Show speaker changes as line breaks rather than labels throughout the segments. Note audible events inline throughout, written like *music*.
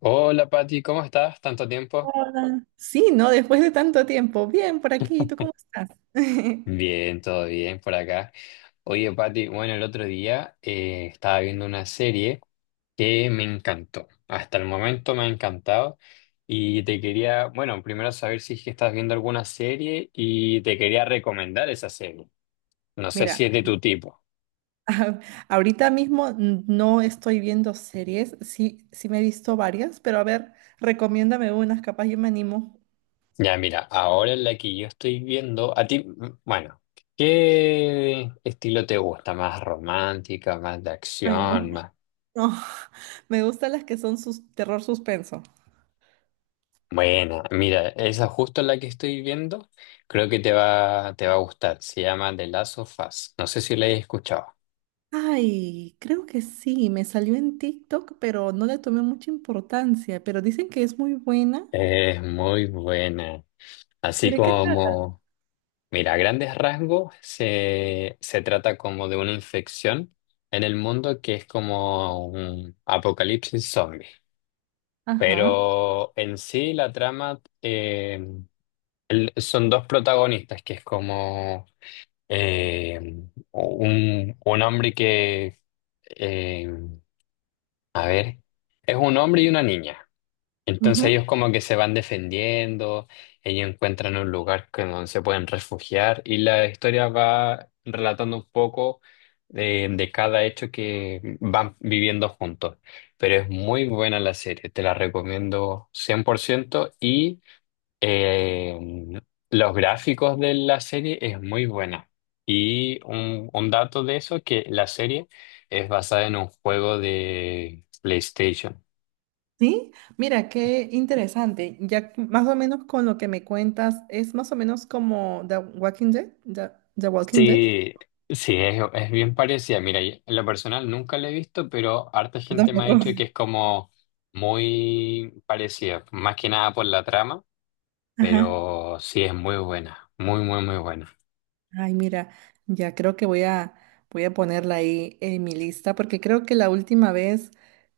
Hola Pati, ¿cómo estás? ¿Tanto tiempo?
Hola. Sí, ¿no? Después de tanto tiempo. Bien, por aquí. ¿Tú cómo estás? *laughs*
Bien, todo bien por acá. Oye Pati, bueno, el otro día estaba viendo una serie que me encantó. Hasta el momento me ha encantado y te quería, bueno, primero saber si es que estás viendo alguna serie y te quería recomendar esa serie. No sé si
Mira,
es de tu tipo.
*laughs* ahorita mismo no estoy viendo series. Sí, sí me he visto varias, pero a ver, recomiéndame unas, capaz yo me animo.
Ya, mira, ahora en la que yo estoy viendo, a ti, bueno, ¿qué estilo te gusta? ¿Más romántica, más de
Ay, no.
acción, más...
No, *laughs* me gustan las que son sus terror suspenso.
Bueno, mira, esa justo la que estoy viendo, creo que te va a gustar. Se llama The Last of Us. No sé si la hayas escuchado.
Ay, creo que sí, me salió en TikTok, pero no le tomé mucha importancia, pero dicen que es muy buena.
Es muy buena. Así
¿Por qué trata?
como, mira, a grandes rasgos se trata como de una infección en el mundo que es como un apocalipsis zombie.
Ajá.
Pero en sí la trama son dos protagonistas, que es como eh, un hombre que eh, a ver, es un hombre y una niña. Entonces ellos como que se van defendiendo, ellos encuentran un lugar donde se pueden refugiar y la historia va relatando un poco de cada hecho que van viviendo juntos. Pero es muy buena la serie, te la recomiendo 100% y eh, los gráficos de la serie es muy buena. Y un dato de eso, que la serie es basada en un juego de PlayStation.
Sí, mira, qué interesante. Ya que más o menos con lo que me cuentas, es más o menos como The Walking Dead. The Walking Dead.
Sí, sí, es bien parecida. Mira, yo en lo personal nunca la he visto, pero harta
Yo
gente me ha
tampoco.
dicho que
*laughs*
es como muy parecida, más que nada por la trama,
Ajá.
pero sí es muy buena, muy, muy, muy buena.
Ay, mira, ya creo que voy a ponerla ahí en mi lista porque creo que la última vez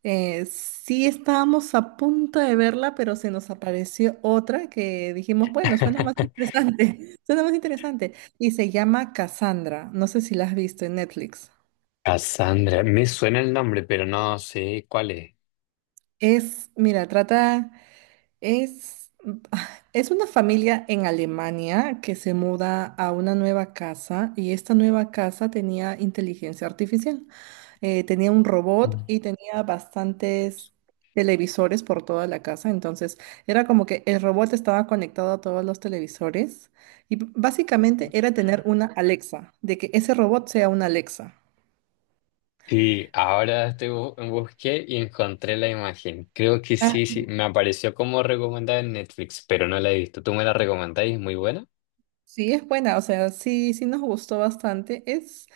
sí estábamos a punto de verla, pero se nos apareció otra que dijimos, bueno, suena más
*laughs*
interesante, *laughs* suena más interesante. Y se llama Cassandra. No sé si la has visto en Netflix.
Cassandra, me suena el nombre, pero no sé cuál es.
Es, mira, trata... Es, es una familia en Alemania que se muda a una nueva casa y esta nueva casa tenía inteligencia artificial. Tenía un robot y tenía bastantes televisores por toda la casa. Entonces era como que el robot estaba conectado a todos los televisores y básicamente era tener una Alexa, de que ese robot sea una Alexa.
Sí, ahora estoy busqué y encontré la imagen. Creo que sí, sí, me apareció como recomendada en Netflix, pero no la he visto. ¿Tú me la recomendás y es muy buena?
Sí, es buena, o sea, sí, sí nos gustó bastante. Es,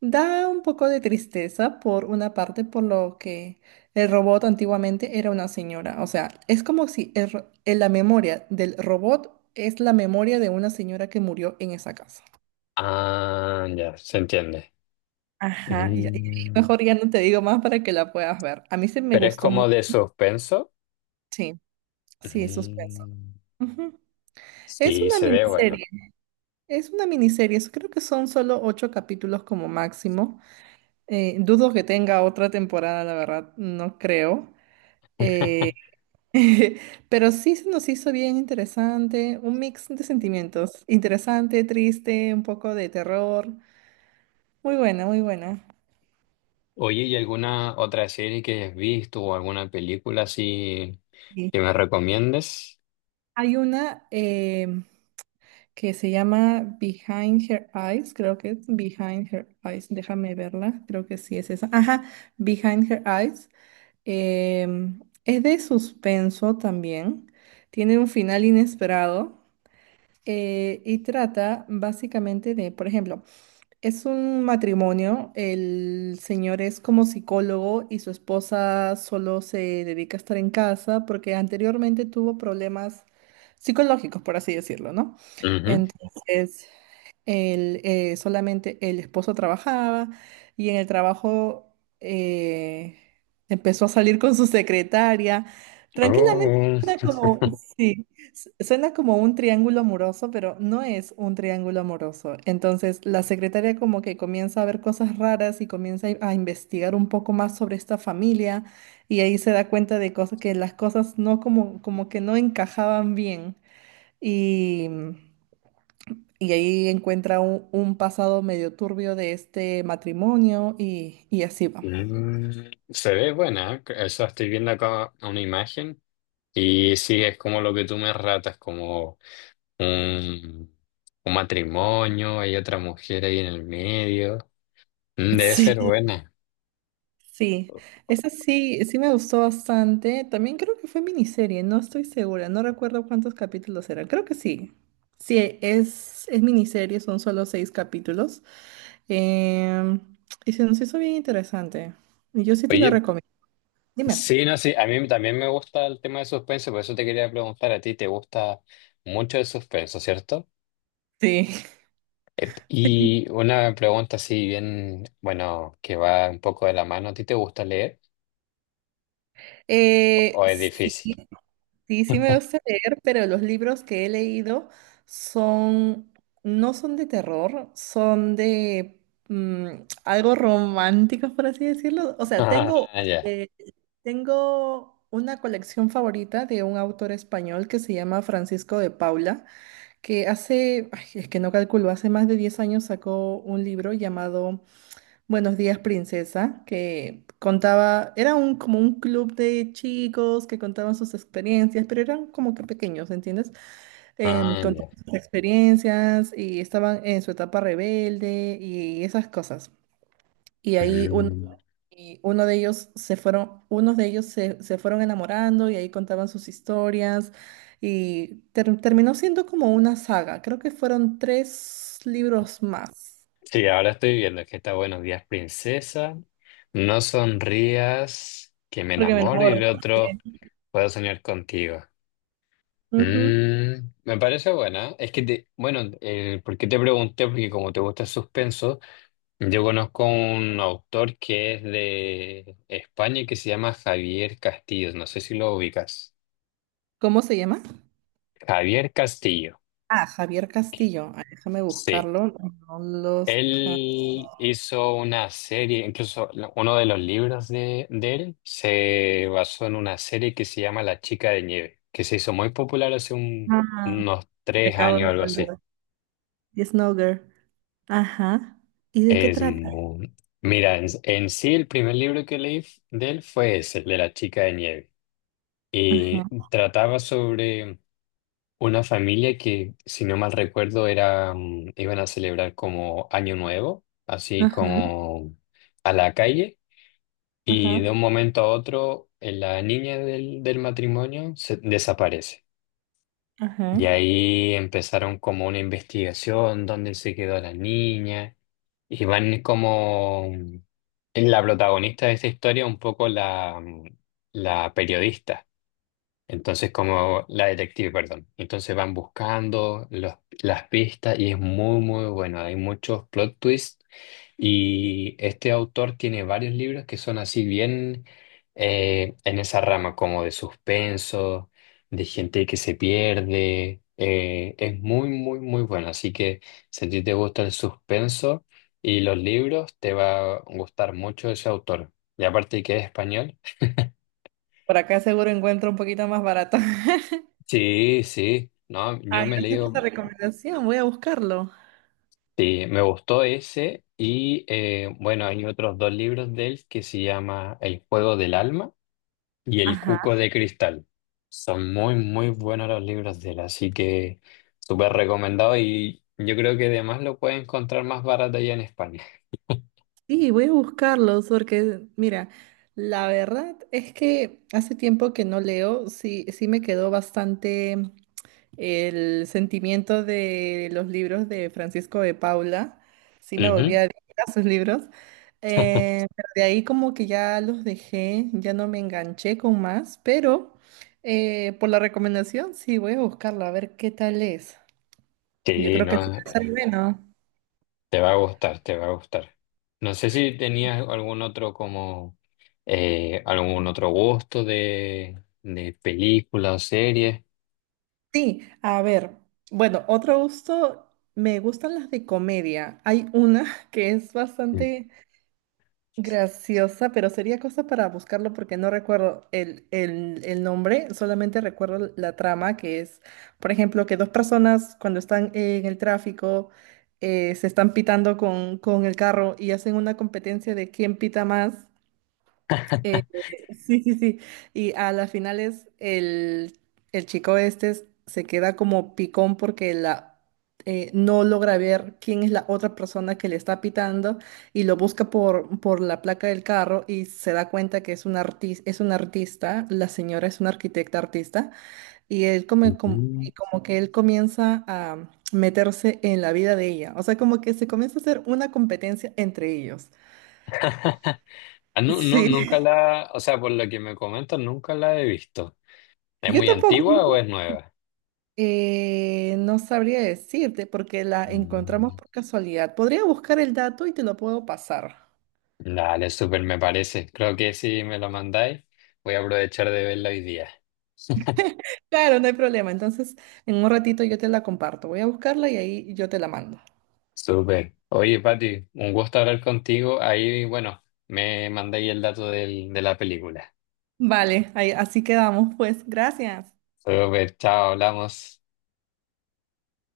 da un poco de tristeza por una parte, por lo que el robot antiguamente era una señora. O sea, es como si el en la memoria del robot es la memoria de una señora que murió en esa casa.
Ah, ya, se entiende.
Ajá, Y ahí
Mm,
mejor ya no te digo más para que la puedas ver. A mí se me
pero es
gustó
como
mucho.
de suspenso.
Sí, sí, suspenso.
Mm,
Ujú. Es
sí,
una
se ve bueno.
miniserie, es una miniserie. Creo que son solo ocho capítulos como máximo. Dudo que tenga otra temporada, la verdad, no creo. Eh,
*laughs*
*laughs* pero sí se nos hizo bien interesante, un mix de sentimientos, interesante, triste, un poco de terror. Muy buena, muy buena.
Oye, ¿y alguna otra serie que hayas visto o alguna película así
Sí.
que me recomiendes?
Hay una que se llama Behind Her Eyes, creo que es Behind Her Eyes, déjame verla, creo que sí es esa. Ajá, Behind Her Eyes. Es de suspenso también, tiene un final inesperado. Y trata básicamente de, por ejemplo, es un matrimonio, el señor es como psicólogo y su esposa solo se dedica a estar en casa porque anteriormente tuvo problemas psicológicos, por así decirlo, ¿no?
Ujú.
Entonces solamente el esposo trabajaba y en el trabajo eh, empezó a salir con su secretaria. Tranquilamente
Oh.
suena como, *laughs* sí, suena como un triángulo amoroso, pero no es un triángulo amoroso. Entonces la secretaria como que comienza a ver cosas raras y comienza a investigar un poco más sobre esta familia y ahí se da cuenta de cosas que las cosas no como que no encajaban bien. Y y ahí encuentra un pasado medio turbio de este matrimonio y así va.
Mm, se ve buena, ¿eh? O sea, estoy viendo acá una imagen y sí, es como lo que tú me ratas, como un, un matrimonio, hay otra mujer ahí en el medio. Mm, debe ser
*laughs*
buena.
Sí, sí. Esa sí, sí me gustó bastante. También creo que fue miniserie, no estoy segura, no recuerdo cuántos capítulos eran. Creo que sí. Sí, es miniserie, son solo seis capítulos. Em, y se nos hizo bien interesante. Yo sí te la
Oye,
recomiendo. Dime.
sí, no, sí, a mí también me gusta el tema de suspenso, por eso te quería preguntar a ti, ¿te gusta mucho el suspenso, cierto?
Sí.
Ep, y
*laughs*
una pregunta así bien, bueno, que va un poco de la mano, ¿a ti te gusta leer o es
Sí.
difícil? *laughs*
Sí, sí me gusta leer, pero los libros que he leído son, no son de terror, son de algo románticos, por así decirlo. O sea,
Ah, ya.
eh, tengo una colección favorita de un autor español que se llama Francisco de Paula, que hace, ay, es que no calculo, hace más de 10 años sacó un libro llamado Buenos días, princesa, que contaba, era un como un club de chicos que contaban sus experiencias, pero eran como que pequeños, ¿entiendes?
Ah,
Contaban
ya.
sus experiencias y estaban en su etapa rebelde y esas cosas. Y ahí un-
Mm.
y uno de ellos se fueron, unos de ellos se fueron enamorando y ahí contaban sus historias y terminó siendo como una saga. Creo que fueron tres libros más,
Sí, ahora estoy viendo que está Buenos días, princesa. No sonrías, que me
porque me
enamoro y
enamoro.
el otro
Sí.
puedo soñar contigo.
Ujú.
Mm, me parece buena. Es que, bueno, ¿por qué te pregunté? Porque como te gusta el suspenso, yo conozco un autor que es de España y que se llama Javier Castillo. No sé si lo ubicas.
¿Cómo se llama?
Javier Castillo.
Ah, Javier Castillo. Ah, déjame
Sí.
buscarlo. No los... ja-
Él hizo una serie, incluso uno de los libros de él se basó en una serie que se llama La Chica de Nieve, que se hizo muy popular hace
Ah,
unos
te
tres
acabo
años
de
o algo así.
entender. Yes, no girl. Ajá. ¿Y de qué
Es
trata?
muy... Mira, en sí el primer libro que leí de él fue ese, el de La Chica de Nieve, y
Ajá,
trataba sobre una familia que, si no mal recuerdo, era, mm, iban a celebrar como Año Nuevo, así
ajá,
como a la calle. Y de
ajá,
un momento a otro, la niña del matrimonio desaparece. Y
ajá.
ahí empezaron como una investigación, dónde se quedó la niña. Y van como la protagonista de esta historia, un poco la, mm, la periodista. Entonces, como la detective, perdón. Entonces van buscando las pistas y es muy, muy bueno. Hay muchos plot twists y este autor tiene varios libros que son así bien en esa rama, como de suspenso, de gente que se pierde. Es muy, muy, muy bueno. Así que si a ti te gusta el suspenso y los libros, te va a gustar mucho ese autor. Y aparte que es español.
Por acá seguro encuentro un poquito más barato. *laughs*
Sí, sí. No, yo
Ay,
me he
gracias por la
leído,
recomendación. Voy a buscarlo.
sí, me gustó ese. Y bueno, hay otros dos libros de él que se llama El juego del alma y El
Ajá.
Cuco de Cristal. Son muy, muy buenos los libros de él, así que súper recomendado y yo creo que además lo puedes encontrar más barato allá en España.
Sí, voy a buscarlos porque, mira, la verdad es que hace tiempo que no leo, sí, sí me quedó bastante. El sentimiento de los libros de Francisco de Paula, sí me volví
Ujú.
adicta a sus libros, pero de ahí como que ya los dejé, ya no me enganché con más, pero por la recomendación sí voy a buscarla a ver qué tal es. Yo
Sí,
creo
no,
que sí va a ser bueno.
te va a gustar, te va a gustar. No sé si tenías algún otro como algún otro gusto de película o serie.
Sí, a ver, bueno, otro gusto, me gustan las de comedia. Hay una *laughs* que es bastante graciosa, pero sería cosa para buscarlo porque no recuerdo el nombre, solamente recuerdo la trama que es, por ejemplo, que dos personas cuando están en el tráfico se están pitando con el carro y hacen una competencia de quién pita más eh, *laughs* sí, sí, sí. Y a las finales el chico se queda como picón porque no logra ver quién es la otra persona que le está pitando y lo busca por la placa del carro y se da cuenta que es un artista, la señora es una arquitecta artista y él y
Ujú.
como que él comienza a meterse en la vida de ella. O sea, como que se comienza a hacer una competencia entre ellos.
*laughs* Ah, no, no, nunca
Sí.
la, o sea, por lo que me comentas, nunca la he visto. ¿Es
Yo
muy
tampoco.
antigua o es nueva?
No sabría decirte porque la encontramos
Mm.
por casualidad. Podría buscar el dato y te lo puedo pasar.
Dale, súper me parece. Creo que si me lo mandáis, voy a aprovechar de verlo hoy día. *laughs*
Claro, no hay problema. Entonces, en un ratito yo te la comparto. Voy a buscarla y ahí yo te la mando.
Súper. Oye, Pati, un gusto hablar contigo. Ahí, bueno, me mandáis el dato de la película.
Vale, ahí, así quedamos, pues. Gracias.
Súper, chao, hablamos.